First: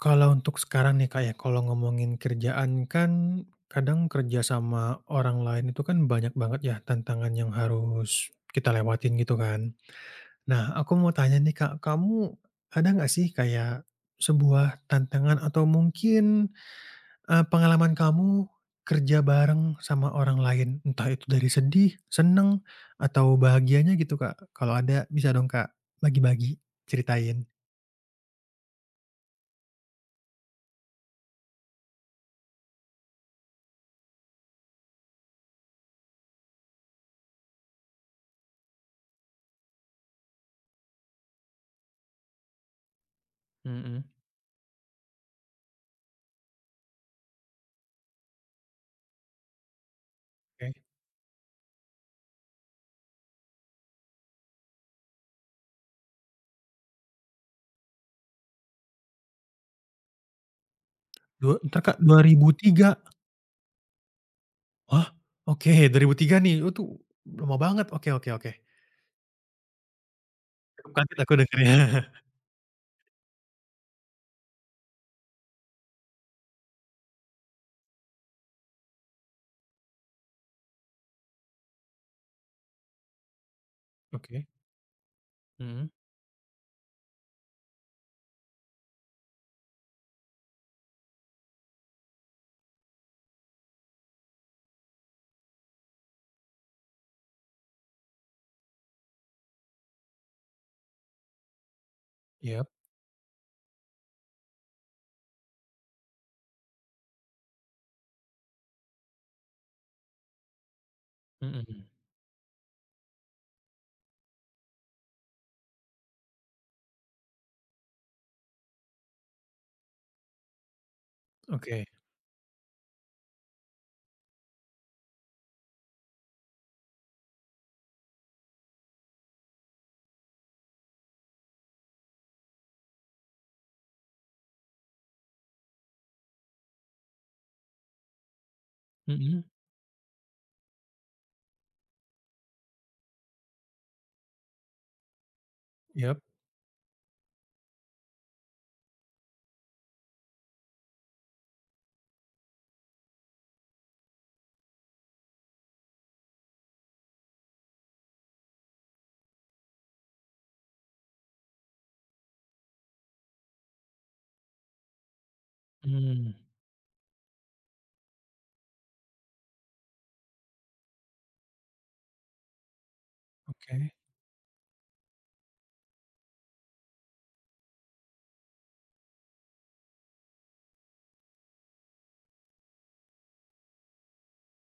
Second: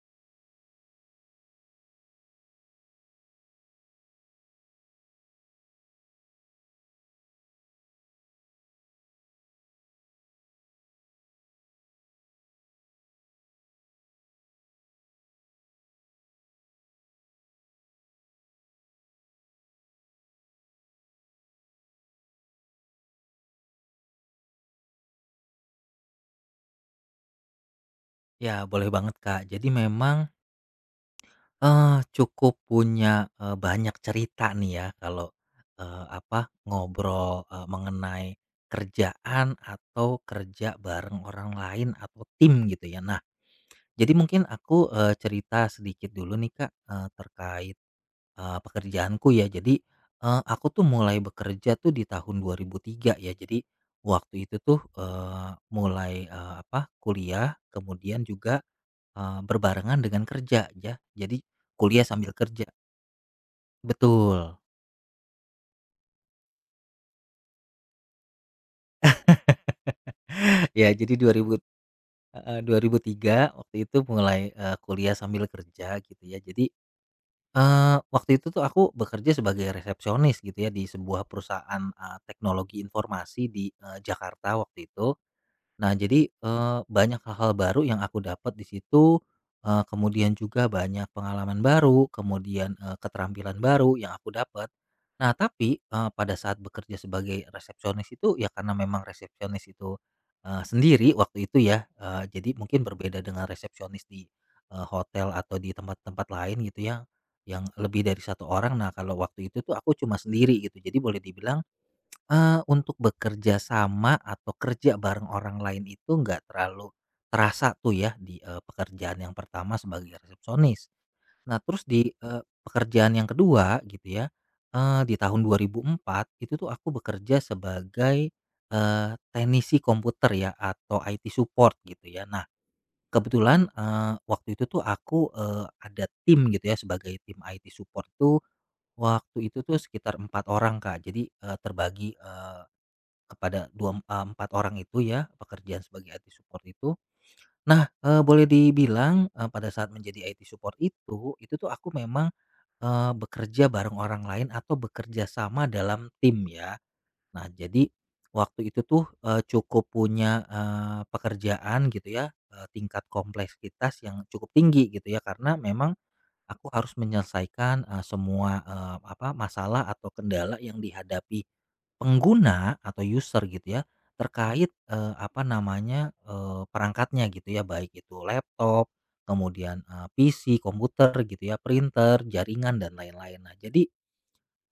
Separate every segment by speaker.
Speaker 1: Kalau untuk sekarang nih Kak ya, kalau ngomongin kerjaan kan kadang kerja sama orang lain itu kan banyak banget ya tantangan yang harus kita lewatin gitu kan. Nah, aku mau tanya nih Kak, kamu ada nggak sih kayak sebuah tantangan atau mungkin, pengalaman kamu kerja bareng sama orang lain? Entah itu dari sedih, seneng, atau bahagianya gitu Kak? Kalau ada bisa dong Kak bagi-bagi, ceritain.
Speaker 2: Ya, boleh banget, Kak. Jadi memang, cukup punya, banyak cerita nih ya kalau, ngobrol, mengenai kerjaan atau kerja bareng orang lain atau tim gitu ya. Nah,
Speaker 1: Mhm.
Speaker 2: jadi mungkin aku, cerita sedikit dulu nih, Kak, terkait, pekerjaanku ya. Jadi, aku
Speaker 1: Oke.
Speaker 2: tuh mulai bekerja tuh di tahun 2003 ya. Jadi waktu itu tuh, mulai, kuliah kemudian juga berbarengan dengan kerja ya, jadi
Speaker 1: Dua entar Kak,
Speaker 2: kuliah sambil kerja.
Speaker 1: 2003.
Speaker 2: Betul.
Speaker 1: Wah, oke, 2003 nih, itu lama banget. Oke, oke, oke.
Speaker 2: Ya
Speaker 1: Cukup
Speaker 2: jadi
Speaker 1: kaget aku
Speaker 2: 2000
Speaker 1: dengernya.
Speaker 2: heeh, 2003 waktu itu mulai, kuliah sambil kerja gitu ya. Jadi, waktu itu tuh aku bekerja sebagai resepsionis gitu ya di sebuah perusahaan, teknologi informasi di,
Speaker 1: Oke,
Speaker 2: Jakarta waktu itu.
Speaker 1: mhm,
Speaker 2: Nah, jadi, banyak hal-hal baru yang aku dapat di situ, kemudian juga banyak pengalaman baru, kemudian, keterampilan baru yang aku dapat. Nah, tapi, pada saat bekerja sebagai resepsionis itu ya karena memang resepsionis itu, sendiri waktu itu ya, jadi
Speaker 1: yap.
Speaker 2: mungkin berbeda dengan resepsionis di, hotel atau di tempat-tempat lain gitu ya, yang lebih dari satu orang. Nah, kalau waktu itu tuh aku cuma sendiri gitu, jadi boleh dibilang
Speaker 1: Mhm.
Speaker 2: Untuk bekerja sama atau kerja bareng orang lain itu nggak terlalu terasa tuh ya di, pekerjaan yang pertama sebagai resepsionis. Nah terus
Speaker 1: Oke.
Speaker 2: di, pekerjaan yang kedua gitu ya, di tahun 2004 itu tuh aku bekerja sebagai, teknisi komputer ya atau IT support gitu ya. Nah kebetulan, waktu itu tuh aku, ada tim gitu ya sebagai tim IT support tuh
Speaker 1: Mhm.
Speaker 2: waktu itu tuh sekitar 4 orang, Kak. Jadi, terbagi, kepada 4 orang itu ya, pekerjaan sebagai
Speaker 1: Yap.
Speaker 2: IT support itu. Nah, boleh dibilang, pada saat menjadi IT support itu tuh aku memang, bekerja bareng orang lain atau bekerja sama dalam tim ya. Nah, jadi waktu itu tuh, cukup punya, pekerjaan gitu ya, tingkat kompleksitas yang cukup tinggi gitu ya, karena memang
Speaker 1: Mmm.
Speaker 2: aku harus menyelesaikan, semua, masalah atau kendala yang dihadapi pengguna atau user gitu ya,
Speaker 1: Oke,
Speaker 2: terkait, eee, apa namanya, eee, perangkatnya gitu ya, baik itu laptop, kemudian, PC, komputer gitu ya, printer, jaringan, dan lain-lain. Nah, jadi,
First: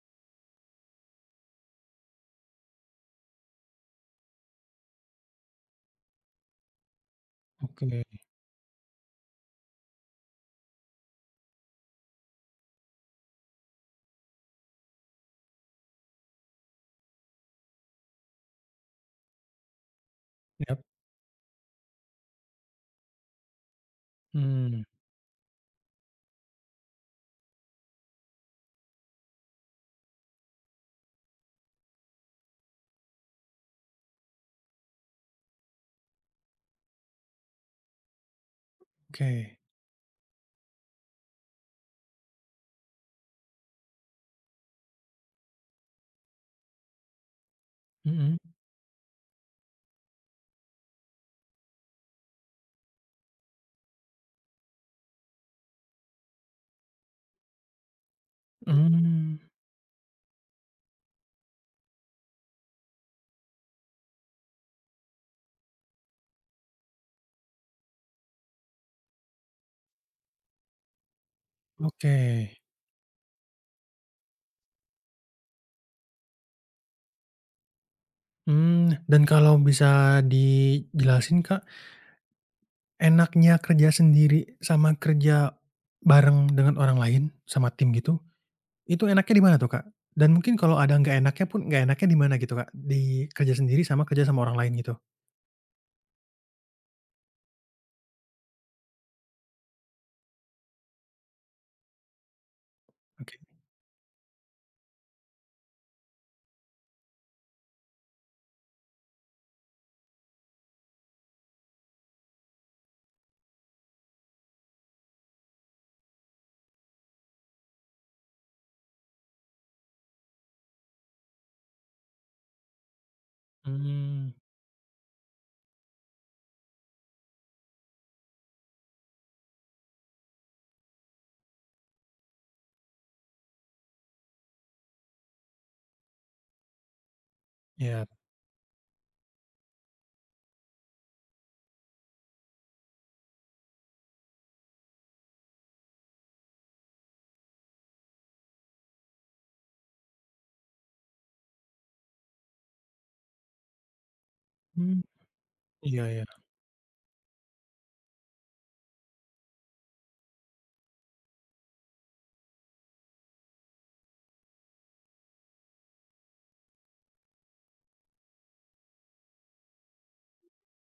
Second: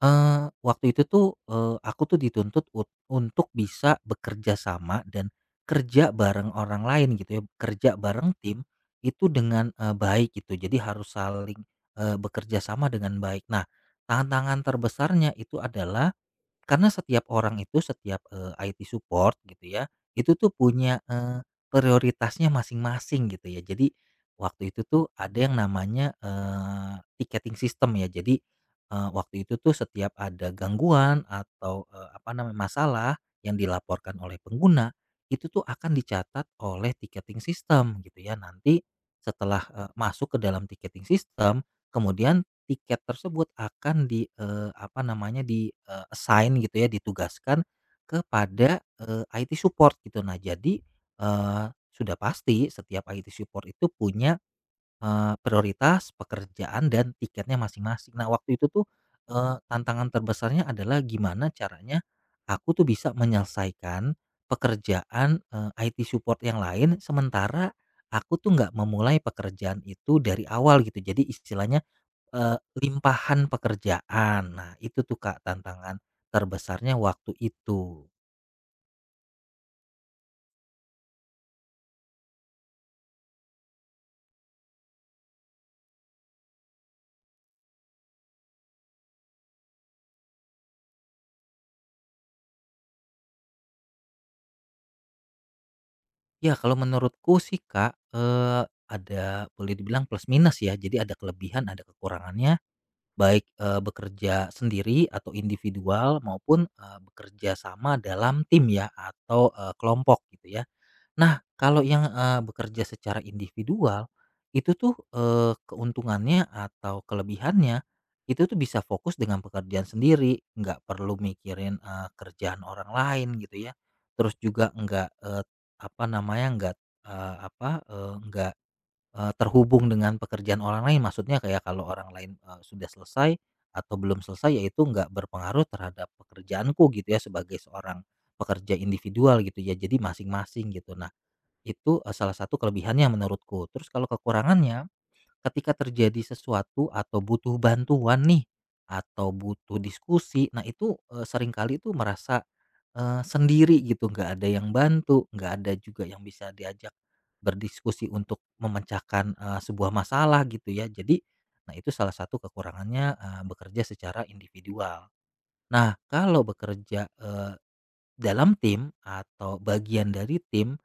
Speaker 2: waktu itu tuh, aku tuh dituntut untuk bisa bekerja sama dan kerja bareng orang lain gitu ya, kerja
Speaker 1: oke,
Speaker 2: bareng tim itu dengan, baik gitu. Jadi harus saling, bekerja sama dengan baik. Nah, tantangan terbesarnya itu adalah karena setiap orang itu, setiap, IT support gitu ya, itu tuh
Speaker 1: yap.
Speaker 2: punya, prioritasnya masing-masing gitu ya. Jadi waktu itu
Speaker 1: Mmm.
Speaker 2: tuh ada yang namanya, ticketing system ya. Jadi, waktu itu tuh setiap ada gangguan atau, masalah yang dilaporkan oleh pengguna, itu tuh akan dicatat oleh ticketing system gitu ya. Nanti
Speaker 1: Oke.
Speaker 2: setelah, masuk ke dalam ticketing system, kemudian tiket tersebut akan di, eee, apa namanya, di, eee, assign gitu ya, ditugaskan
Speaker 1: Mhm.
Speaker 2: kepada, IT support gitu. Nah jadi, eee, sudah pasti setiap IT support itu punya prioritas, pekerjaan, dan tiketnya masing-masing. Nah, waktu itu tuh,
Speaker 1: Mmm,
Speaker 2: tantangan terbesarnya adalah gimana caranya aku tuh bisa menyelesaikan pekerjaan, IT support yang lain, sementara aku tuh nggak memulai pekerjaan itu dari awal gitu. Jadi istilahnya,
Speaker 1: oke.
Speaker 2: limpahan pekerjaan. Nah, itu tuh, Kak, tantangan terbesarnya waktu itu.
Speaker 1: Mmm, dan kalau bisa dijelasin, Kak, enaknya kerja sendiri sama kerja bareng dengan orang lain, sama tim gitu? Itu enaknya di mana tuh, Kak? Dan mungkin kalau ada nggak enaknya pun, nggak enaknya di mana gitu, Kak? Di kerja sendiri sama kerja sama orang lain gitu?
Speaker 2: Ya, kalau menurutku sih, Kak, ada boleh dibilang plus minus ya. Jadi ada kelebihan, ada kekurangannya.
Speaker 1: Oke.
Speaker 2: Baik, bekerja sendiri atau individual maupun, bekerja sama dalam tim ya atau, kelompok gitu ya. Nah kalau yang, bekerja secara individual, itu tuh, keuntungannya atau kelebihannya, itu tuh bisa fokus dengan pekerjaan sendiri, nggak perlu mikirin, kerjaan orang lain gitu ya.
Speaker 1: Mmm.
Speaker 2: Terus juga nggak, nggak, nggak terhubung dengan pekerjaan orang lain, maksudnya kayak kalau orang lain, sudah selesai atau belum selesai, yaitu nggak berpengaruh terhadap pekerjaanku gitu ya, sebagai
Speaker 1: Iya.
Speaker 2: seorang pekerja individual gitu ya, jadi masing-masing gitu. Nah, itu, salah satu kelebihannya menurutku. Terus kalau kekurangannya ketika terjadi sesuatu atau butuh bantuan nih, atau butuh diskusi, nah itu, seringkali itu merasa, sendiri gitu, nggak ada yang
Speaker 1: Mmm,
Speaker 2: bantu, nggak ada
Speaker 1: iya,
Speaker 2: juga yang
Speaker 1: iya.
Speaker 2: bisa diajak berdiskusi untuk memecahkan, sebuah masalah gitu ya. Jadi, nah itu salah satu kekurangannya, bekerja secara individual. Nah, kalau bekerja, dalam tim atau bagian dari tim,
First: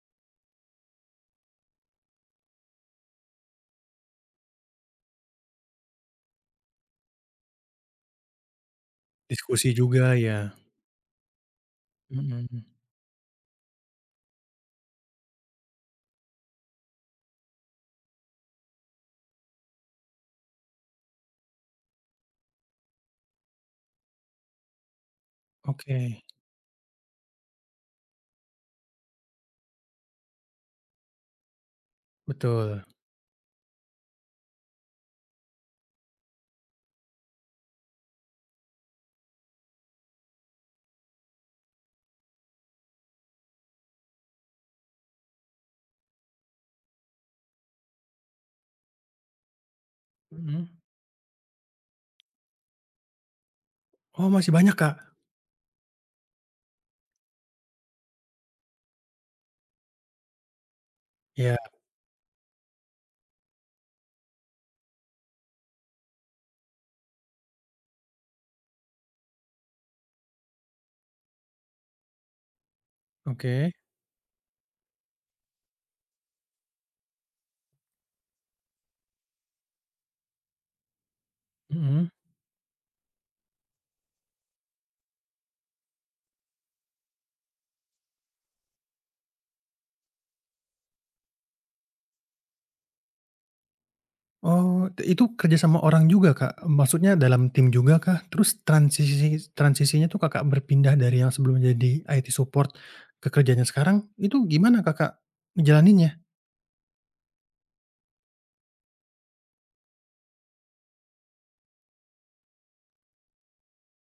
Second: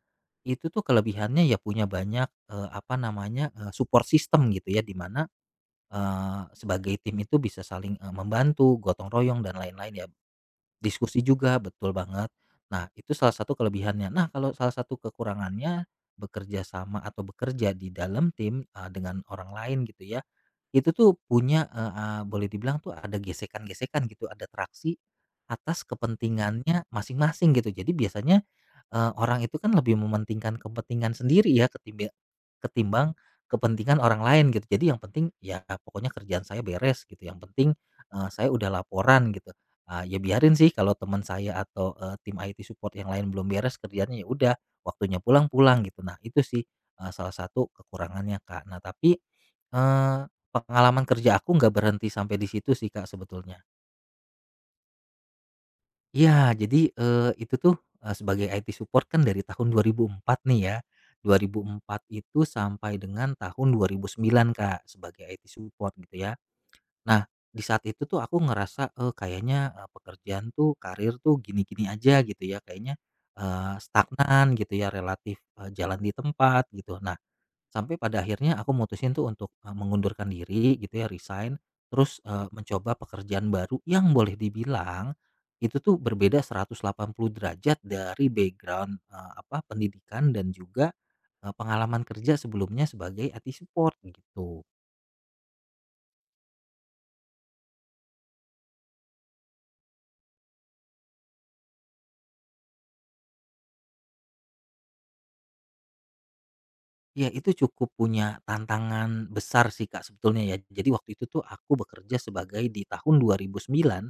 Speaker 2: itu tuh kelebihannya ya punya banyak, eee, apa namanya, eee, support system gitu ya, di mana sebagai tim itu bisa saling, membantu, gotong royong dan
Speaker 1: Diskusi
Speaker 2: lain-lain ya.
Speaker 1: juga ya?
Speaker 2: Diskusi juga, betul banget.
Speaker 1: Mhm.
Speaker 2: Nah, itu salah satu kelebihannya. Nah, kalau salah satu kekurangannya bekerja sama atau bekerja di dalam tim, dengan orang lain gitu ya, itu tuh punya, eee eee, boleh dibilang tuh ada gesekan-gesekan gitu, ada traksi atas
Speaker 1: Oke,
Speaker 2: kepentingannya masing-masing gitu. Jadi biasanya, orang itu kan lebih mementingkan kepentingan sendiri ya ketimbang
Speaker 1: betul.
Speaker 2: ketimbang kepentingan orang lain gitu. Jadi yang penting ya pokoknya kerjaan saya beres gitu, yang penting, saya udah laporan gitu. Ah, ya biarin sih kalau teman saya atau, tim IT support yang lain belum beres kerjaannya, ya udah waktunya pulang, pulang gitu. Nah itu sih, salah satu kekurangannya, Kak. Nah tapi, eee,
Speaker 1: Mhm.
Speaker 2: pengalaman kerja aku nggak berhenti sampai di situ sih, Kak, sebetulnya.
Speaker 1: Oh, masih banyak, Kak?
Speaker 2: Iya jadi, itu tuh, sebagai IT support kan dari tahun 2004 nih ya,
Speaker 1: Iya.
Speaker 2: 2004 itu sampai dengan tahun 2009, Kak, sebagai IT support gitu ya. Nah, di saat itu tuh aku ngerasa, kayaknya, pekerjaan tuh, karir tuh gini-gini aja gitu ya, kayaknya,
Speaker 1: Oke,
Speaker 2: stagnan gitu ya, relatif, jalan di tempat gitu. Nah, sampai pada akhirnya aku mutusin tuh untuk, mengundurkan diri gitu ya, resign,
Speaker 1: mhm.
Speaker 2: terus, mencoba pekerjaan baru yang boleh dibilang itu tuh berbeda 180 derajat dari background, pendidikan dan juga, pengalaman kerja sebelumnya sebagai IT support gitu.
Speaker 1: Oh, itu kerja sama orang juga, Kak? Maksudnya dalam tim juga kah? Terus transisinya tuh Kakak berpindah dari yang sebelumnya jadi IT support ke kerjanya sekarang, itu gimana Kakak ngejalaninnya?
Speaker 2: Ya itu cukup punya tantangan besar sih, Kak, sebetulnya ya. Jadi waktu itu tuh aku bekerja sebagai di tahun 2009,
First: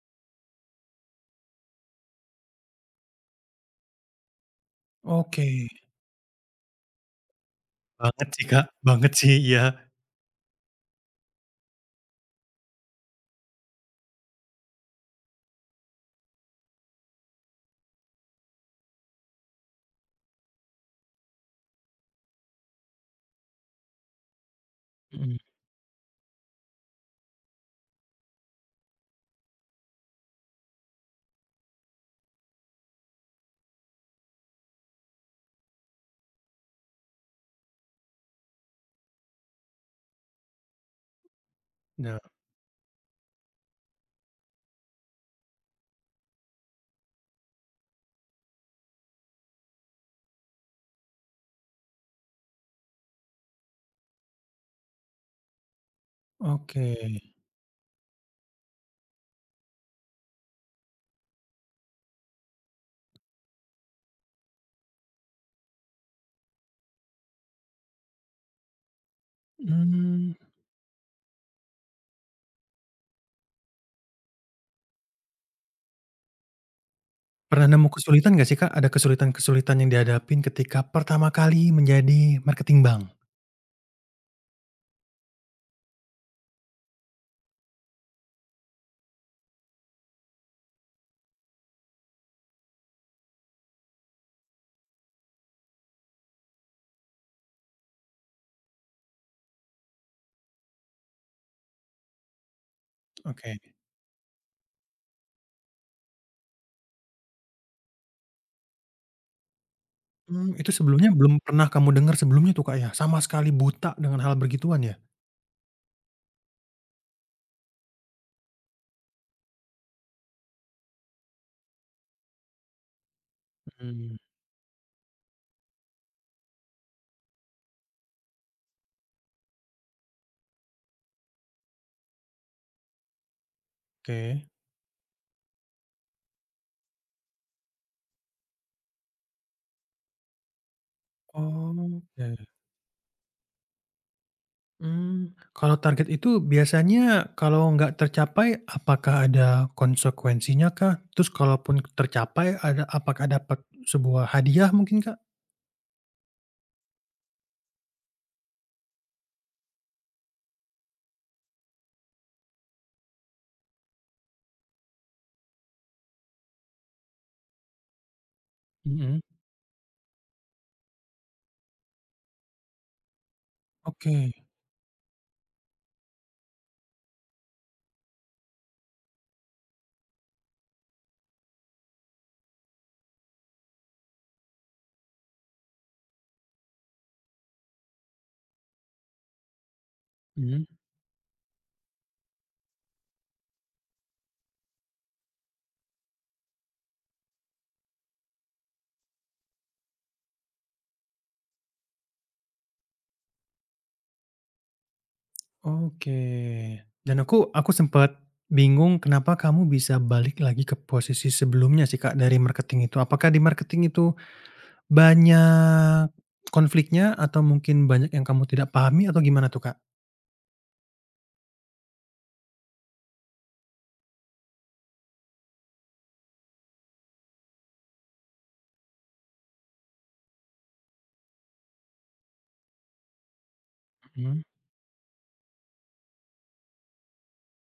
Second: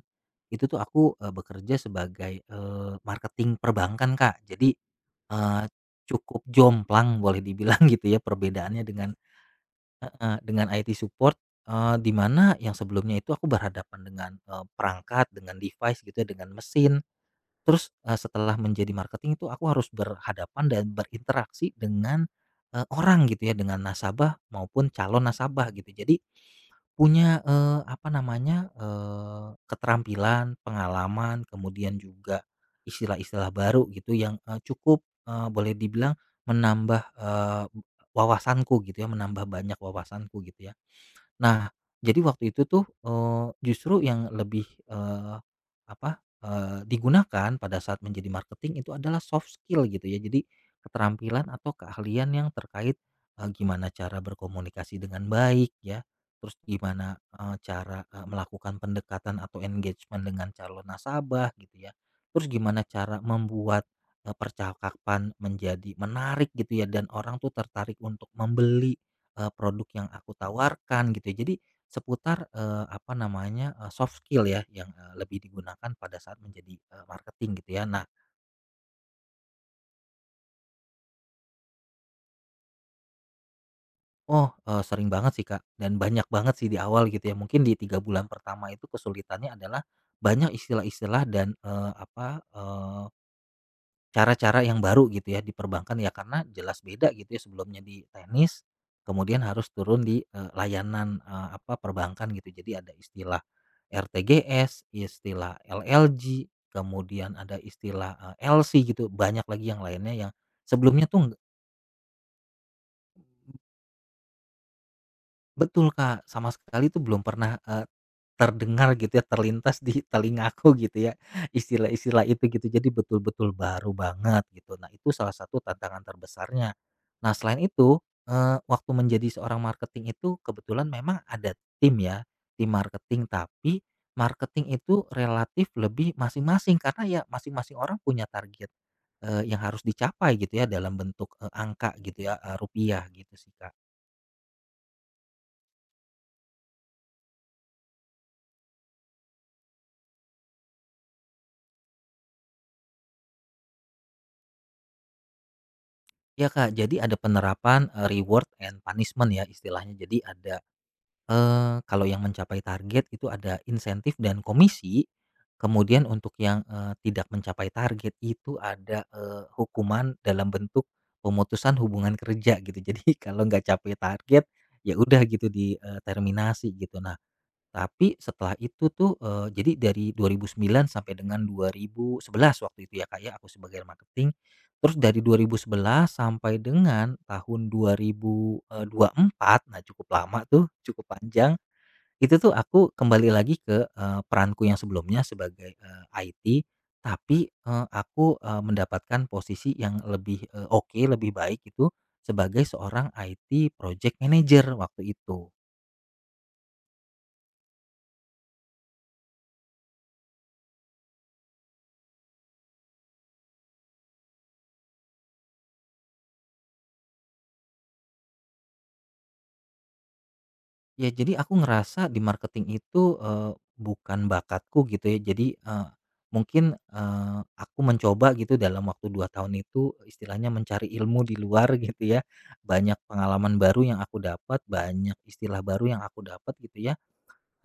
Speaker 2: itu tuh aku, bekerja sebagai, marketing perbankan, Kak. Jadi,
Speaker 1: Oke.
Speaker 2: eee, cukup jomplang boleh dibilang gitu ya
Speaker 1: Banget sih, Kak,
Speaker 2: perbedaannya dengan
Speaker 1: banget sih, iya.
Speaker 2: heeh, dengan IT support, di mana yang sebelumnya itu aku berhadapan dengan, perangkat, dengan device gitu ya, dengan mesin. Terus, setelah menjadi marketing itu aku harus berhadapan dan berinteraksi dengan, orang gitu ya, dengan nasabah maupun calon
Speaker 1: Mhm.
Speaker 2: nasabah gitu. Jadi punya, eee, apa namanya, eee, keterampilan, pengalaman, kemudian juga istilah-istilah baru gitu yang, cukup, boleh dibilang menambah, wawasanku gitu ya, menambah banyak wawasanku gitu ya. Nah,
Speaker 1: Nah.
Speaker 2: jadi waktu itu tuh, justru yang lebih, apa, digunakan pada saat menjadi marketing itu adalah soft skill gitu ya. Jadi keterampilan atau keahlian yang terkait, gimana cara berkomunikasi dengan baik ya, terus
Speaker 1: Oke.
Speaker 2: gimana, cara, melakukan pendekatan atau engagement dengan calon nasabah gitu ya. Terus gimana cara membuat, percakapan menjadi menarik gitu ya dan orang tuh tertarik untuk membeli produk yang aku
Speaker 1: Mmm.
Speaker 2: tawarkan gitu ya. Jadi seputar, eee, apa namanya, eee, soft skill ya yang, lebih digunakan pada saat menjadi, marketing
Speaker 1: Pernah
Speaker 2: gitu ya.
Speaker 1: nemu
Speaker 2: Nah,
Speaker 1: kesulitan nggak sih, Kak? Ada kesulitan-kesulitan yang dihadapin ketika pertama kali menjadi marketing bank?
Speaker 2: oh, sering banget sih, Kak, dan banyak banget sih di awal gitu ya. Mungkin di 3 bulan pertama itu kesulitannya adalah banyak istilah-istilah dan, eh, cara-cara yang baru gitu ya di perbankan ya karena jelas beda gitu ya sebelumnya di tenis, kemudian harus turun di, layanan, perbankan gitu. Jadi ada istilah
Speaker 1: Oke.
Speaker 2: RTGS, istilah LLG, kemudian ada istilah, LC gitu, banyak lagi yang lainnya yang
Speaker 1: Mmm, itu
Speaker 2: sebelumnya
Speaker 1: sebelumnya
Speaker 2: tuh
Speaker 1: belum
Speaker 2: nggak-
Speaker 1: pernah kamu dengar sebelumnya tuh, Kak, ya? Sama sekali buta dengan hal begituan ya?
Speaker 2: betul, Kak, sama sekali itu belum pernah terdengar gitu ya, terlintas di telingaku, gitu ya, istilah-istilah itu gitu. Jadi betul-betul baru
Speaker 1: Mhm,
Speaker 2: banget gitu. Nah, itu salah satu tantangan terbesarnya. Nah, selain itu, waktu menjadi seorang marketing itu kebetulan memang ada tim ya, tim marketing. Tapi
Speaker 1: oke.
Speaker 2: marketing itu relatif lebih masing-masing karena ya masing-masing orang punya target, yang harus dicapai gitu ya dalam bentuk, angka gitu ya,
Speaker 1: Oke.
Speaker 2: rupiah gitu sih, Kak.
Speaker 1: Mmm, kalau target itu biasanya kalau nggak tercapai, apakah ada konsekuensinya kah? Terus kalaupun tercapai ada apakah dapat sebuah hadiah mungkin, Kak?
Speaker 2: Ya, Kak, jadi ada penerapan, reward and punishment ya istilahnya. Jadi ada kalau yang mencapai target itu ada insentif dan komisi, kemudian untuk yang, tidak mencapai target itu ada,
Speaker 1: Mhm.
Speaker 2: hukuman dalam bentuk pemutusan hubungan kerja gitu. Jadi kalau nggak capai
Speaker 1: Oke.
Speaker 2: target, ya udah gitu di, terminasi gitu. Nah tapi setelah itu tuh, jadi dari 2009 sampai dengan 2011 waktu itu ya, Kak, ya, aku sebagai marketing. Terus dari 2011 sampai dengan tahun 2000, eee, 24, nah cukup lama
Speaker 1: Mhm.
Speaker 2: tuh, cukup panjang. Itu tuh aku kembali lagi ke, peranku yang sebelumnya sebagai, IT, tapi, aku, mendapatkan posisi yang lebih, oke, lebih baik itu sebagai seorang IT project manager waktu itu.
Speaker 1: Oke. Dan aku sempat bingung kenapa kamu bisa balik lagi ke posisi sebelumnya sih, Kak, dari marketing itu. Apakah di marketing itu banyak konfliknya atau mungkin banyak yang kamu tidak pahami atau gimana tuh, Kak?
Speaker 2: Ya jadi aku ngerasa di marketing itu, bukan bakatku gitu ya jadi, mungkin, aku mencoba gitu dalam waktu 2 tahun itu istilahnya mencari ilmu di luar gitu ya, banyak pengalaman baru yang aku
Speaker 1: Mhm.
Speaker 2: dapat, banyak istilah baru yang aku dapat gitu ya.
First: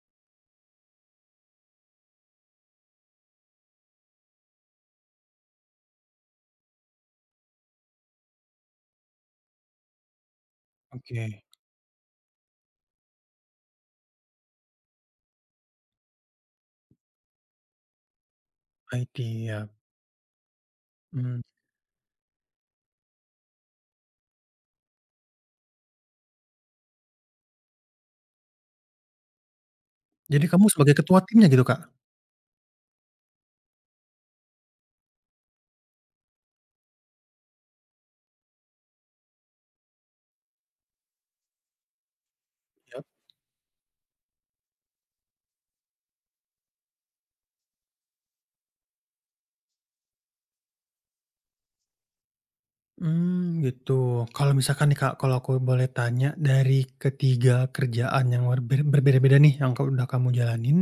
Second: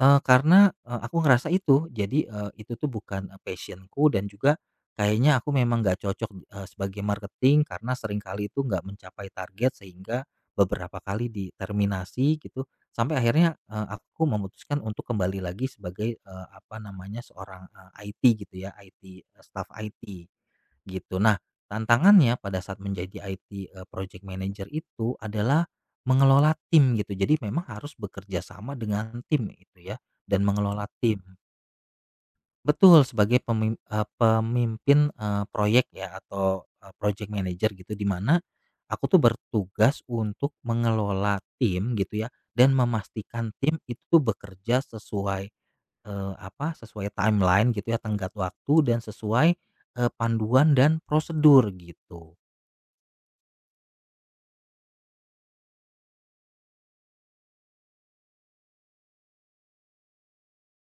Speaker 2: Karena, aku ngerasa itu. Jadi, itu tuh bukan, passion dan juga kayaknya aku memang nggak cocok, sebagai marketing karena seringkali itu nggak mencapai target sehingga beberapa
Speaker 1: Oke,
Speaker 2: kali diterminasi gitu, sampai akhirnya, aku memutuskan untuk kembali lagi sebagai, seorang, IT gitu ya,
Speaker 1: IT,
Speaker 2: IT,
Speaker 1: ya.
Speaker 2: staf IT, gitu. Nah,
Speaker 1: Mmm.
Speaker 2: tantangannya pada saat menjadi IT, project manager itu adalah mengelola tim gitu, jadi memang harus bekerja sama dengan tim itu ya, dan
Speaker 1: Jadi kamu
Speaker 2: mengelola
Speaker 1: sebagai
Speaker 2: tim.
Speaker 1: ketua timnya gitu, Kak?
Speaker 2: Betul, sebagai pemimpin, proyek ya atau, project manager gitu, di mana aku tuh bertugas untuk mengelola tim gitu ya, dan
Speaker 1: Yap.
Speaker 2: memastikan tim itu bekerja sesuai, sesuai timeline gitu ya, tenggat waktu dan sesuai, panduan dan prosedur gitu.
Speaker 1: Mmm, gitu. Kalau misalkan nih, Kak, kalau aku boleh tanya, dari ketiga kerjaan yang berbeda-beda nih yang udah kamu jalanin,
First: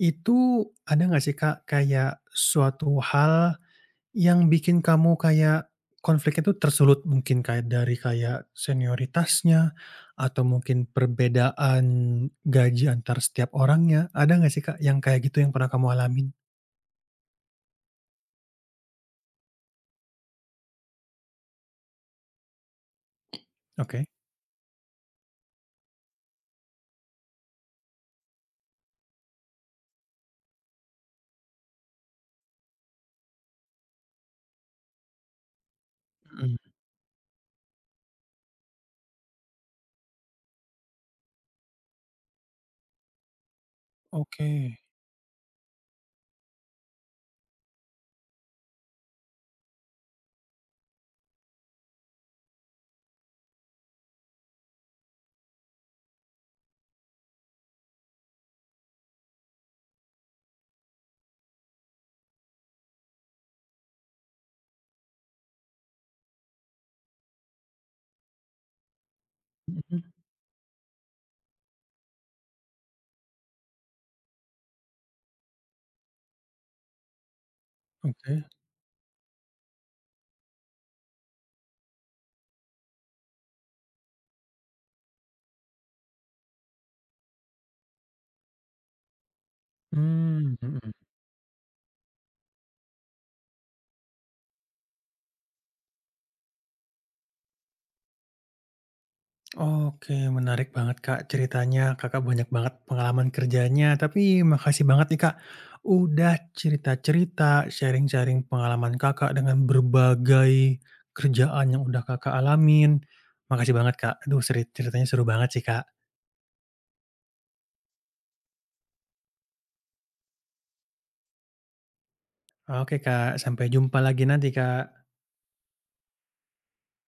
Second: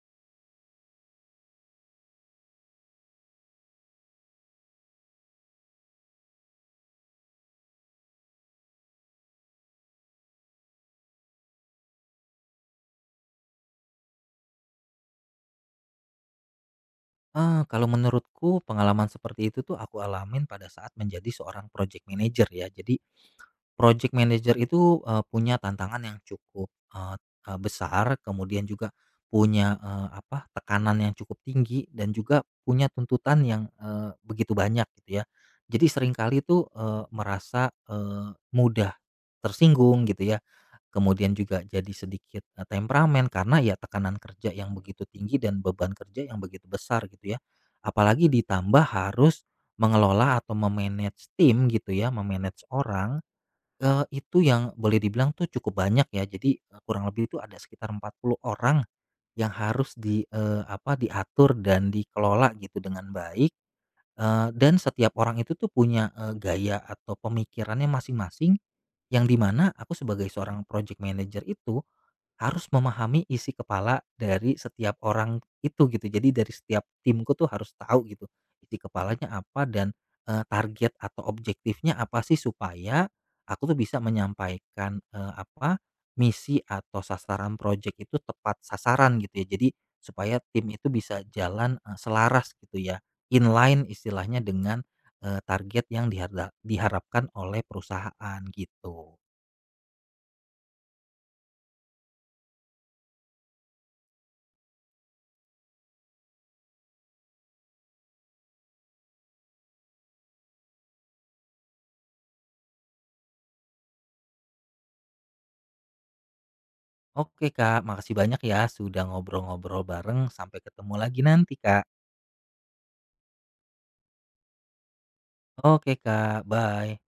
Speaker 1: itu ada nggak sih, Kak, kayak suatu hal yang bikin kamu kayak konfliknya tuh tersulut mungkin kayak dari kayak senioritasnya atau mungkin perbedaan gaji antar setiap orangnya, ada nggak sih, Kak, yang kayak gitu yang pernah kamu alamin?
Speaker 2: Kalau menurutku pengalaman seperti itu tuh aku alamin pada saat menjadi seorang project manager ya. Jadi
Speaker 1: Oke.
Speaker 2: project manager itu, punya tantangan yang cukup, eee eee, besar, kemudian juga punya, tekanan yang cukup tinggi dan juga punya tuntutan yang, begitu banyak gitu ya. Jadi seringkali tuh,
Speaker 1: Mhm.
Speaker 2: merasa, mudah tersinggung gitu ya. Kemudian juga jadi sedikit, temperamen karena ya tekanan kerja yang
Speaker 1: Oke.
Speaker 2: begitu tinggi dan beban kerja yang begitu besar gitu ya. Apalagi ditambah harus mengelola atau memanage tim gitu ya, memanage orang, itu yang boleh dibilang tuh cukup banyak ya. Jadi, kurang lebih itu ada sekitar 40 orang yang harus di, diatur dan dikelola gitu dengan baik, dan setiap orang itu tuh punya, gaya atau pemikirannya masing-masing yang dimana aku
Speaker 1: Mhm,
Speaker 2: sebagai seorang project manager itu harus memahami isi kepala dari setiap orang itu gitu. Jadi dari setiap timku tuh harus tahu gitu
Speaker 1: oke.
Speaker 2: isi kepalanya apa dan, target atau objektifnya apa sih supaya aku tuh bisa menyampaikan, misi atau sasaran projek itu tepat sasaran gitu ya. Jadi supaya
Speaker 1: Mmm,
Speaker 2: tim itu
Speaker 1: mhm.
Speaker 2: bisa jalan, selaras gitu ya, inline istilahnya dengan, target yang diharapkan oleh perusahaan gitu.
Speaker 1: Oke, menarik banget, Kak, ceritanya. Kakak banyak banget pengalaman kerjanya, tapi makasih banget nih, Kak, udah cerita-cerita, sharing-sharing pengalaman Kakak dengan berbagai kerjaan yang udah Kakak alamin. Makasih banget, Kak. Aduh seri ceritanya seru banget sih, Kak.
Speaker 2: Oke, Kak, makasih banyak ya sudah ngobrol-ngobrol bareng. Sampai ketemu lagi nanti, Kak.
Speaker 1: Oke, Kak, sampai jumpa lagi nanti, Kak.
Speaker 2: Oke, Kak, bye.